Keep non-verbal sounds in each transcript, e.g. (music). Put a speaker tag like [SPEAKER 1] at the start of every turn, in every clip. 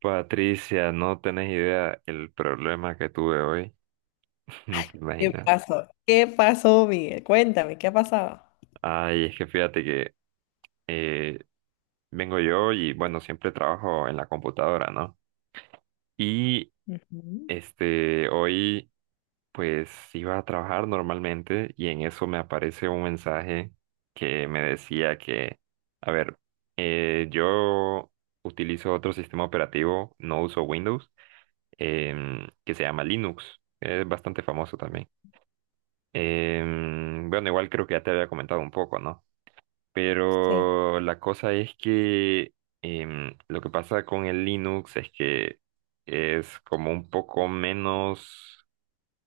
[SPEAKER 1] Patricia, no tenés idea el problema que tuve hoy, (laughs) ni
[SPEAKER 2] Ay,
[SPEAKER 1] te
[SPEAKER 2] ¿qué
[SPEAKER 1] imaginas.
[SPEAKER 2] pasó? ¿Qué pasó, Miguel? Cuéntame, ¿qué ha pasado?
[SPEAKER 1] Ay, es que fíjate que eh, vengo yo y bueno, siempre trabajo en la computadora, ¿no? Y
[SPEAKER 2] Ujú.
[SPEAKER 1] este, hoy pues iba a trabajar normalmente y en eso me aparece un mensaje que me decía que, a ver, yo utilizo otro sistema operativo, no uso Windows, que se llama Linux, es bastante famoso también. Bueno, igual creo que ya te había comentado un poco, ¿no?
[SPEAKER 2] Sí,
[SPEAKER 1] Pero la cosa es que lo que pasa con el Linux es que es como un poco menos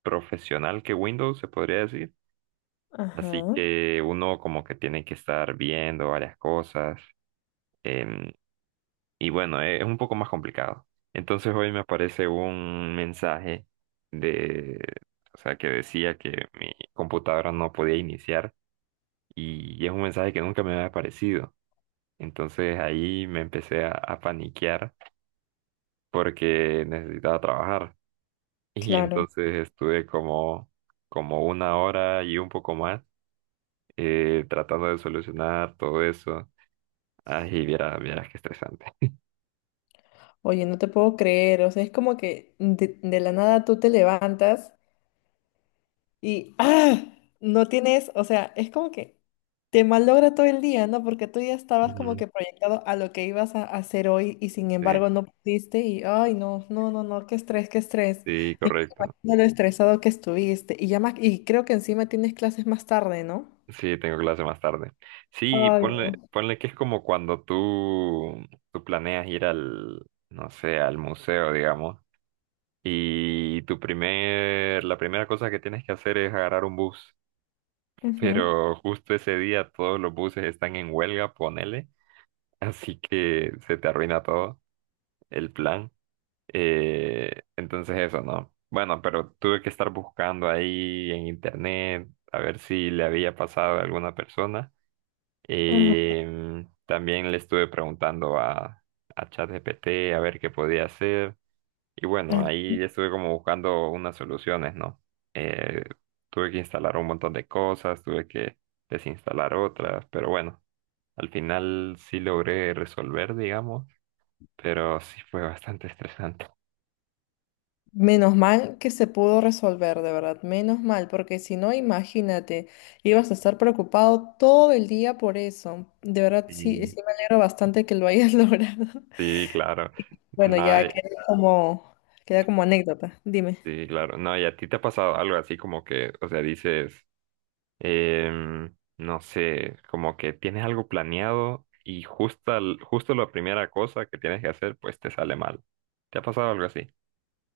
[SPEAKER 1] profesional que Windows, se podría decir. Así
[SPEAKER 2] ajá,
[SPEAKER 1] que uno como que tiene que estar viendo varias cosas. em, y bueno, es un poco más complicado. Entonces hoy me aparece un mensaje de, o sea, que decía que mi computadora no podía iniciar y es un mensaje que nunca me había aparecido. Entonces ahí me empecé a paniquear porque necesitaba trabajar. (laughs) Y
[SPEAKER 2] claro.
[SPEAKER 1] entonces estuve como una hora y un poco más tratando de solucionar todo eso. Ay, y vieras, vieras qué estresante.
[SPEAKER 2] Oye, no te puedo creer, o sea, es como que de la nada tú te levantas. Y ¡ah! No tienes, o sea, es como que te malogra todo el día, ¿no? Porque tú ya estabas como
[SPEAKER 1] Ujú.
[SPEAKER 2] que proyectado a lo que ibas a hacer hoy y sin
[SPEAKER 1] Sí,
[SPEAKER 2] embargo no pudiste y, ay, no, no, no, no, qué estrés, qué estrés.
[SPEAKER 1] sí,
[SPEAKER 2] Y no me
[SPEAKER 1] correcto.
[SPEAKER 2] imagino lo estresado que estuviste. Y ya más, y creo que encima tienes clases más tarde, ¿no?
[SPEAKER 1] Sí, tengo clase más tarde. Sí,
[SPEAKER 2] Ay,
[SPEAKER 1] ponle,
[SPEAKER 2] no.
[SPEAKER 1] ponle que es como cuando tú planeas ir no sé, al museo, digamos. Y la primera cosa que tienes que hacer es agarrar un bus.
[SPEAKER 2] Ujú,
[SPEAKER 1] Pero justo ese día todos los buses están en huelga, ponele. (laughs) Así que se te arruina todo el plan. Entonces eso, ¿no? Bueno, pero tuve que estar buscando ahí en internet a ver si le había pasado a alguna persona.
[SPEAKER 2] ujú,
[SPEAKER 1] También le estuve preguntando a ChatGPT a ver qué podía hacer. Y bueno,
[SPEAKER 2] ujú.
[SPEAKER 1] ahí estuve como buscando unas soluciones, ¿no? Eh, tuve que instalar un montón de cosas, tuve que desinstalar otras, pero bueno, al final sí logré resolver, digamos, pero sí fue bastante (laughs) estresante.
[SPEAKER 2] Menos mal que se pudo resolver, de verdad, menos mal, porque si no, imagínate, ibas a estar preocupado todo el día por eso. De verdad, sí,
[SPEAKER 1] Sí,
[SPEAKER 2] sí me alegro bastante que lo hayas (laughs) logrado.
[SPEAKER 1] sí, claro.
[SPEAKER 2] Bueno,
[SPEAKER 1] No,
[SPEAKER 2] ya queda como anécdota, dime.
[SPEAKER 1] sí, claro. No, ¿y a ti te ha pasado algo así como que, o sea, dices, no sé, como que tienes algo planeado y justo, al justo la primera cosa que tienes que hacer, pues te sale mal? ¿Te ha pasado algo así?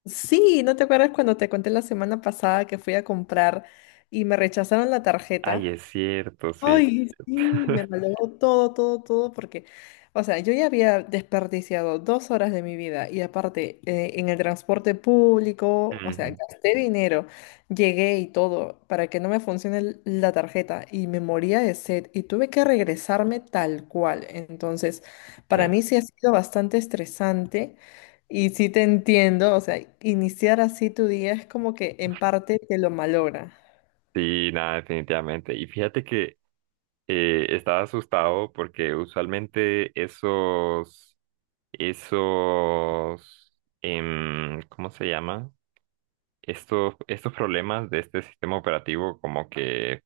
[SPEAKER 2] Sí, ¿no te acuerdas cuando te conté la semana pasada que fui a comprar y me rechazaron la
[SPEAKER 1] Ay,
[SPEAKER 2] tarjeta?
[SPEAKER 1] es cierto, sí.
[SPEAKER 2] Ay, sí, me
[SPEAKER 1] (laughs)
[SPEAKER 2] malogró todo, todo, todo, porque, o sea, yo ya había desperdiciado 2 horas de mi vida y aparte en el transporte público, o sea,
[SPEAKER 1] Ujú.
[SPEAKER 2] gasté dinero, llegué y todo para que no me funcione el- la tarjeta y me moría de sed y tuve que regresarme tal cual. Entonces,
[SPEAKER 1] Sí,
[SPEAKER 2] para mí sí ha sido bastante estresante y sí te entiendo, o sea, iniciar así tu día es como que en parte te lo malogra.
[SPEAKER 1] sí, nada, definitivamente. Y fíjate que estaba asustado porque usualmente esos, esos, ¿cómo se llama? Estos problemas de este sistema operativo como que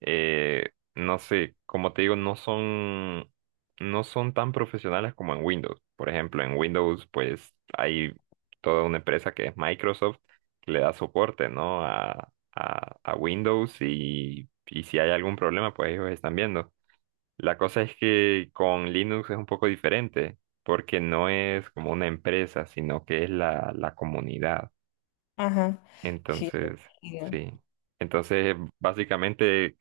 [SPEAKER 1] no sé, como te digo, no son tan profesionales como en Windows. Por ejemplo, en Windows, pues hay toda una empresa que es Microsoft que le da soporte, ¿no? A Windows y si hay algún problema, pues ellos están viendo. La cosa es que con Linux es un poco diferente, porque no es como una empresa, sino que es la comunidad.
[SPEAKER 2] Ajá. Sí. Sí,
[SPEAKER 1] Entonces,
[SPEAKER 2] sí.
[SPEAKER 1] sí. Entonces, básicamente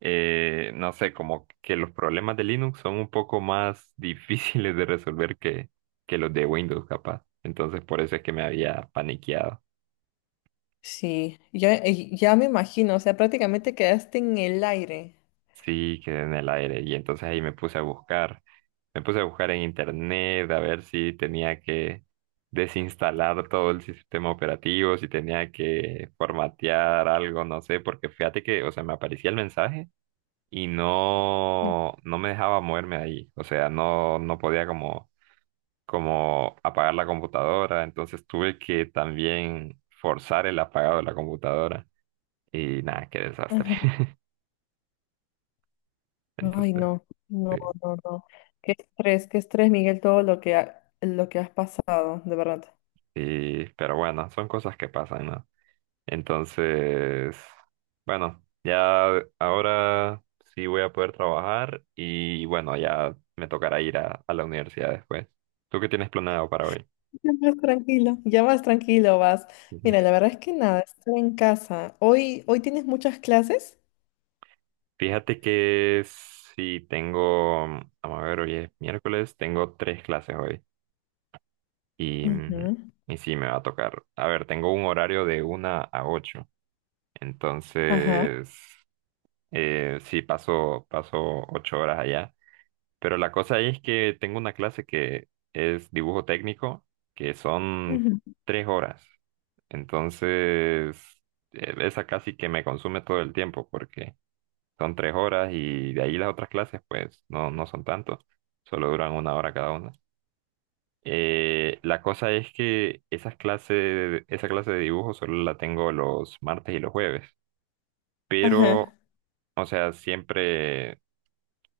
[SPEAKER 1] no sé, como que los problemas de Linux son un poco más (laughs) difíciles de resolver que los de Windows, capaz. Entonces, por eso es que me había paniqueado.
[SPEAKER 2] Sí, ya, ya me imagino, o sea, prácticamente quedaste en el aire.
[SPEAKER 1] Sí, quedé en el aire. Y entonces ahí me puse a buscar. Me puse a buscar en internet a ver si tenía que desinstalar todo el sistema operativo, si tenía que formatear algo, no sé, porque fíjate que, o sea, me aparecía el mensaje y
[SPEAKER 2] Ah,
[SPEAKER 1] no me dejaba moverme de ahí. O sea, no podía como apagar la computadora, entonces tuve que también forzar el apagado de la computadora y nada, qué desastre.
[SPEAKER 2] ajá.
[SPEAKER 1] (laughs)
[SPEAKER 2] Ay,
[SPEAKER 1] Entonces,
[SPEAKER 2] no, no,
[SPEAKER 1] sí,
[SPEAKER 2] no, no. Qué estrés, Miguel, todo lo que, ha- lo que has pasado, de verdad.
[SPEAKER 1] pero bueno, son cosas que pasan, ¿no? Entonces, bueno, ya ahora sí voy a poder trabajar y bueno, ya me tocará ir a la universidad después. ¿Tú qué tienes planeado para hoy?
[SPEAKER 2] Ya más tranquilo vas. Mira, la
[SPEAKER 1] (laughs)
[SPEAKER 2] verdad es que nada, estar en casa. Hoy, hoy tienes muchas clases.
[SPEAKER 1] Fíjate que sí tengo, vamos a ver, hoy es miércoles, tengo tres clases hoy. Y, mm,
[SPEAKER 2] Ujú.
[SPEAKER 1] y sí, me va a tocar. A ver, tengo un horario de 1 a 8.
[SPEAKER 2] Ajá.
[SPEAKER 1] Entonces, sí, paso 8 horas allá. Pero la cosa ahí es que tengo una clase que es dibujo técnico, que son
[SPEAKER 2] Ujú.
[SPEAKER 1] 3 horas. Entonces, esa casi que me consume todo el tiempo, porque son 3 horas y de ahí las otras clases, pues, no son tanto. Solo duran una hora cada una. La cosa es que esa clase de dibujo solo la tengo los martes y los jueves, pero,
[SPEAKER 2] Ajá.
[SPEAKER 1] o sea, siempre,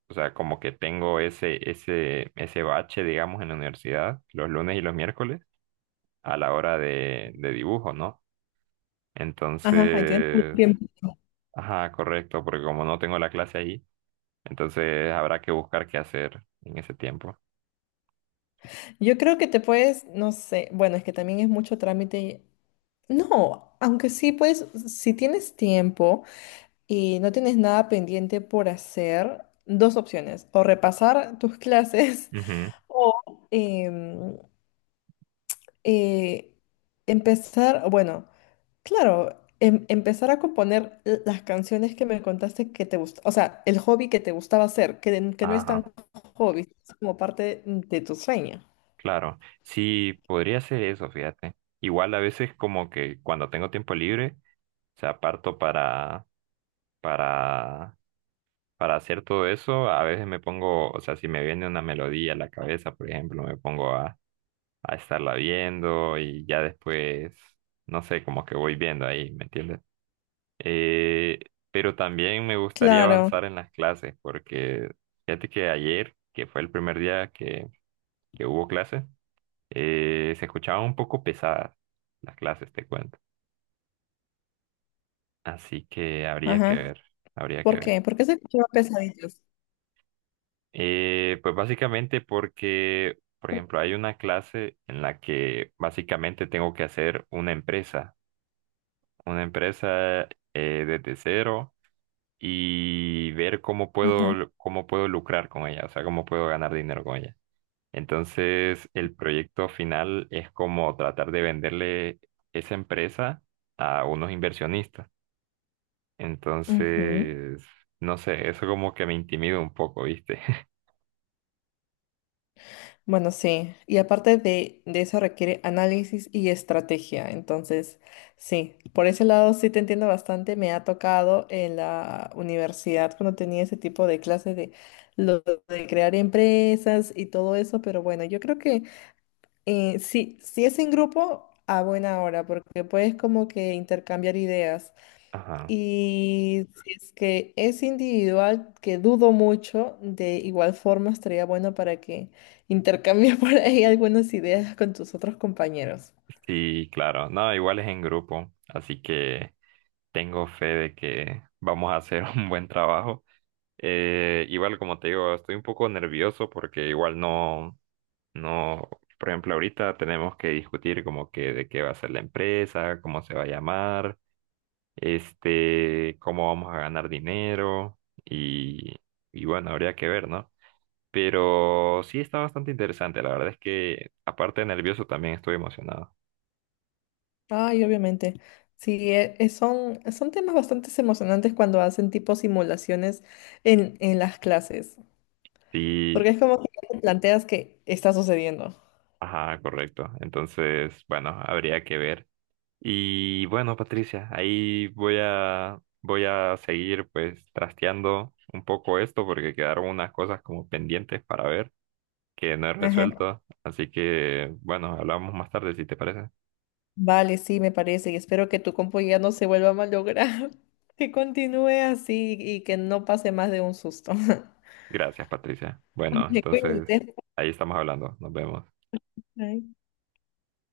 [SPEAKER 1] o sea, como que tengo ese bache, digamos, en la universidad, los lunes y los miércoles, a la hora de dibujo, ¿no?
[SPEAKER 2] Ajá, ahí tienes mucho
[SPEAKER 1] Entonces,
[SPEAKER 2] tiempo.
[SPEAKER 1] ajá, correcto, porque como no tengo la clase ahí, entonces habrá que buscar qué hacer en ese tiempo.
[SPEAKER 2] Yo creo que te puedes, no sé, bueno, es que también es mucho trámite. No, aunque sí, pues, si tienes tiempo y no tienes nada pendiente por hacer, dos opciones, o repasar tus clases
[SPEAKER 1] Ujú.
[SPEAKER 2] (laughs) o eh, empezar, bueno, claro, em- empezar a componer l- las canciones que me contaste que te gusta, o sea, el hobby que te gustaba hacer, que, n- que no es tan
[SPEAKER 1] Ajá.
[SPEAKER 2] hobby, es como parte de tu sueño.
[SPEAKER 1] Claro, sí, podría ser eso, fíjate. Igual a veces como que cuando tengo tiempo libre, o sea, parto para, para hacer todo eso, a veces me pongo, o sea, si me viene una melodía a la cabeza, por ejemplo, me pongo a estarla viendo y ya después, no sé, como que voy viendo ahí, ¿me entiendes? Eh, pero también me gustaría
[SPEAKER 2] Claro,
[SPEAKER 1] avanzar en las clases, porque fíjate que ayer, que fue el primer día que hubo clases. Se escuchaba un poco pesada las clases, te cuento. Así que habría que
[SPEAKER 2] ajá.
[SPEAKER 1] ver, habría que
[SPEAKER 2] ¿Por
[SPEAKER 1] ver.
[SPEAKER 2] qué? Porque se escuchaban pesaditos.
[SPEAKER 1] Pues básicamente porque, por ejemplo, hay una clase en la que básicamente tengo que hacer una empresa desde cero y ver
[SPEAKER 2] Ajá.
[SPEAKER 1] cómo puedo, lucrar con ella, o sea, cómo puedo ganar dinero con ella. Entonces, el proyecto final es como tratar de venderle esa empresa a unos inversionistas.
[SPEAKER 2] Ujú.
[SPEAKER 1] Entonces, no sé, eso como que me intimida un poco, ¿viste? (laughs)
[SPEAKER 2] Bueno, sí. Y aparte de eso requiere análisis y estrategia. Entonces, sí, por ese lado sí te entiendo bastante. Me ha tocado en la universidad cuando tenía ese tipo de clases de lo de crear empresas y todo eso. Pero bueno, yo creo que sí, si es en grupo, a buena hora, porque puedes como que intercambiar ideas.
[SPEAKER 1] Ajá.
[SPEAKER 2] Y si es que es individual, que dudo mucho, de igual forma estaría bueno para que intercambies (laughs) por ahí algunas ideas con tus otros compañeros.
[SPEAKER 1] Sí, claro. No, igual es en grupo, así que tengo fe de que vamos a hacer (laughs) un buen trabajo. Igual, como te digo, estoy un poco nervioso porque igual no, no, por ejemplo, ahorita tenemos que discutir como que de qué va a ser la empresa, cómo se va a llamar, este, cómo vamos a ganar dinero y, y bueno, habría que ver, ¿no? Pero sí está bastante interesante. La verdad es que, aparte de nervioso, también estoy emocionado.
[SPEAKER 2] Ay, obviamente. Sí, e- e- son, son temas bastante emocionantes cuando hacen tipo simulaciones en las clases,
[SPEAKER 1] Sí,
[SPEAKER 2] porque es como que no te planteas que está sucediendo.
[SPEAKER 1] ajá, correcto. Entonces, bueno, habría que ver. Y bueno, Patricia, ahí voy a seguir pues trasteando un poco esto porque quedaron unas cosas como pendientes para ver que no he
[SPEAKER 2] Ajá.
[SPEAKER 1] resuelto. Así que, bueno, hablamos más tarde si te parece.
[SPEAKER 2] Vale, sí, me parece, y espero que tu compu ya no se vuelva a malograr, (laughs) que continúe así y que no pase más de un susto. (laughs)
[SPEAKER 1] Gracias, Patricia. Bueno,
[SPEAKER 2] (laughs) Vale,
[SPEAKER 1] entonces,
[SPEAKER 2] cuídate.
[SPEAKER 1] ahí estamos hablando. Nos vemos.
[SPEAKER 2] Bye.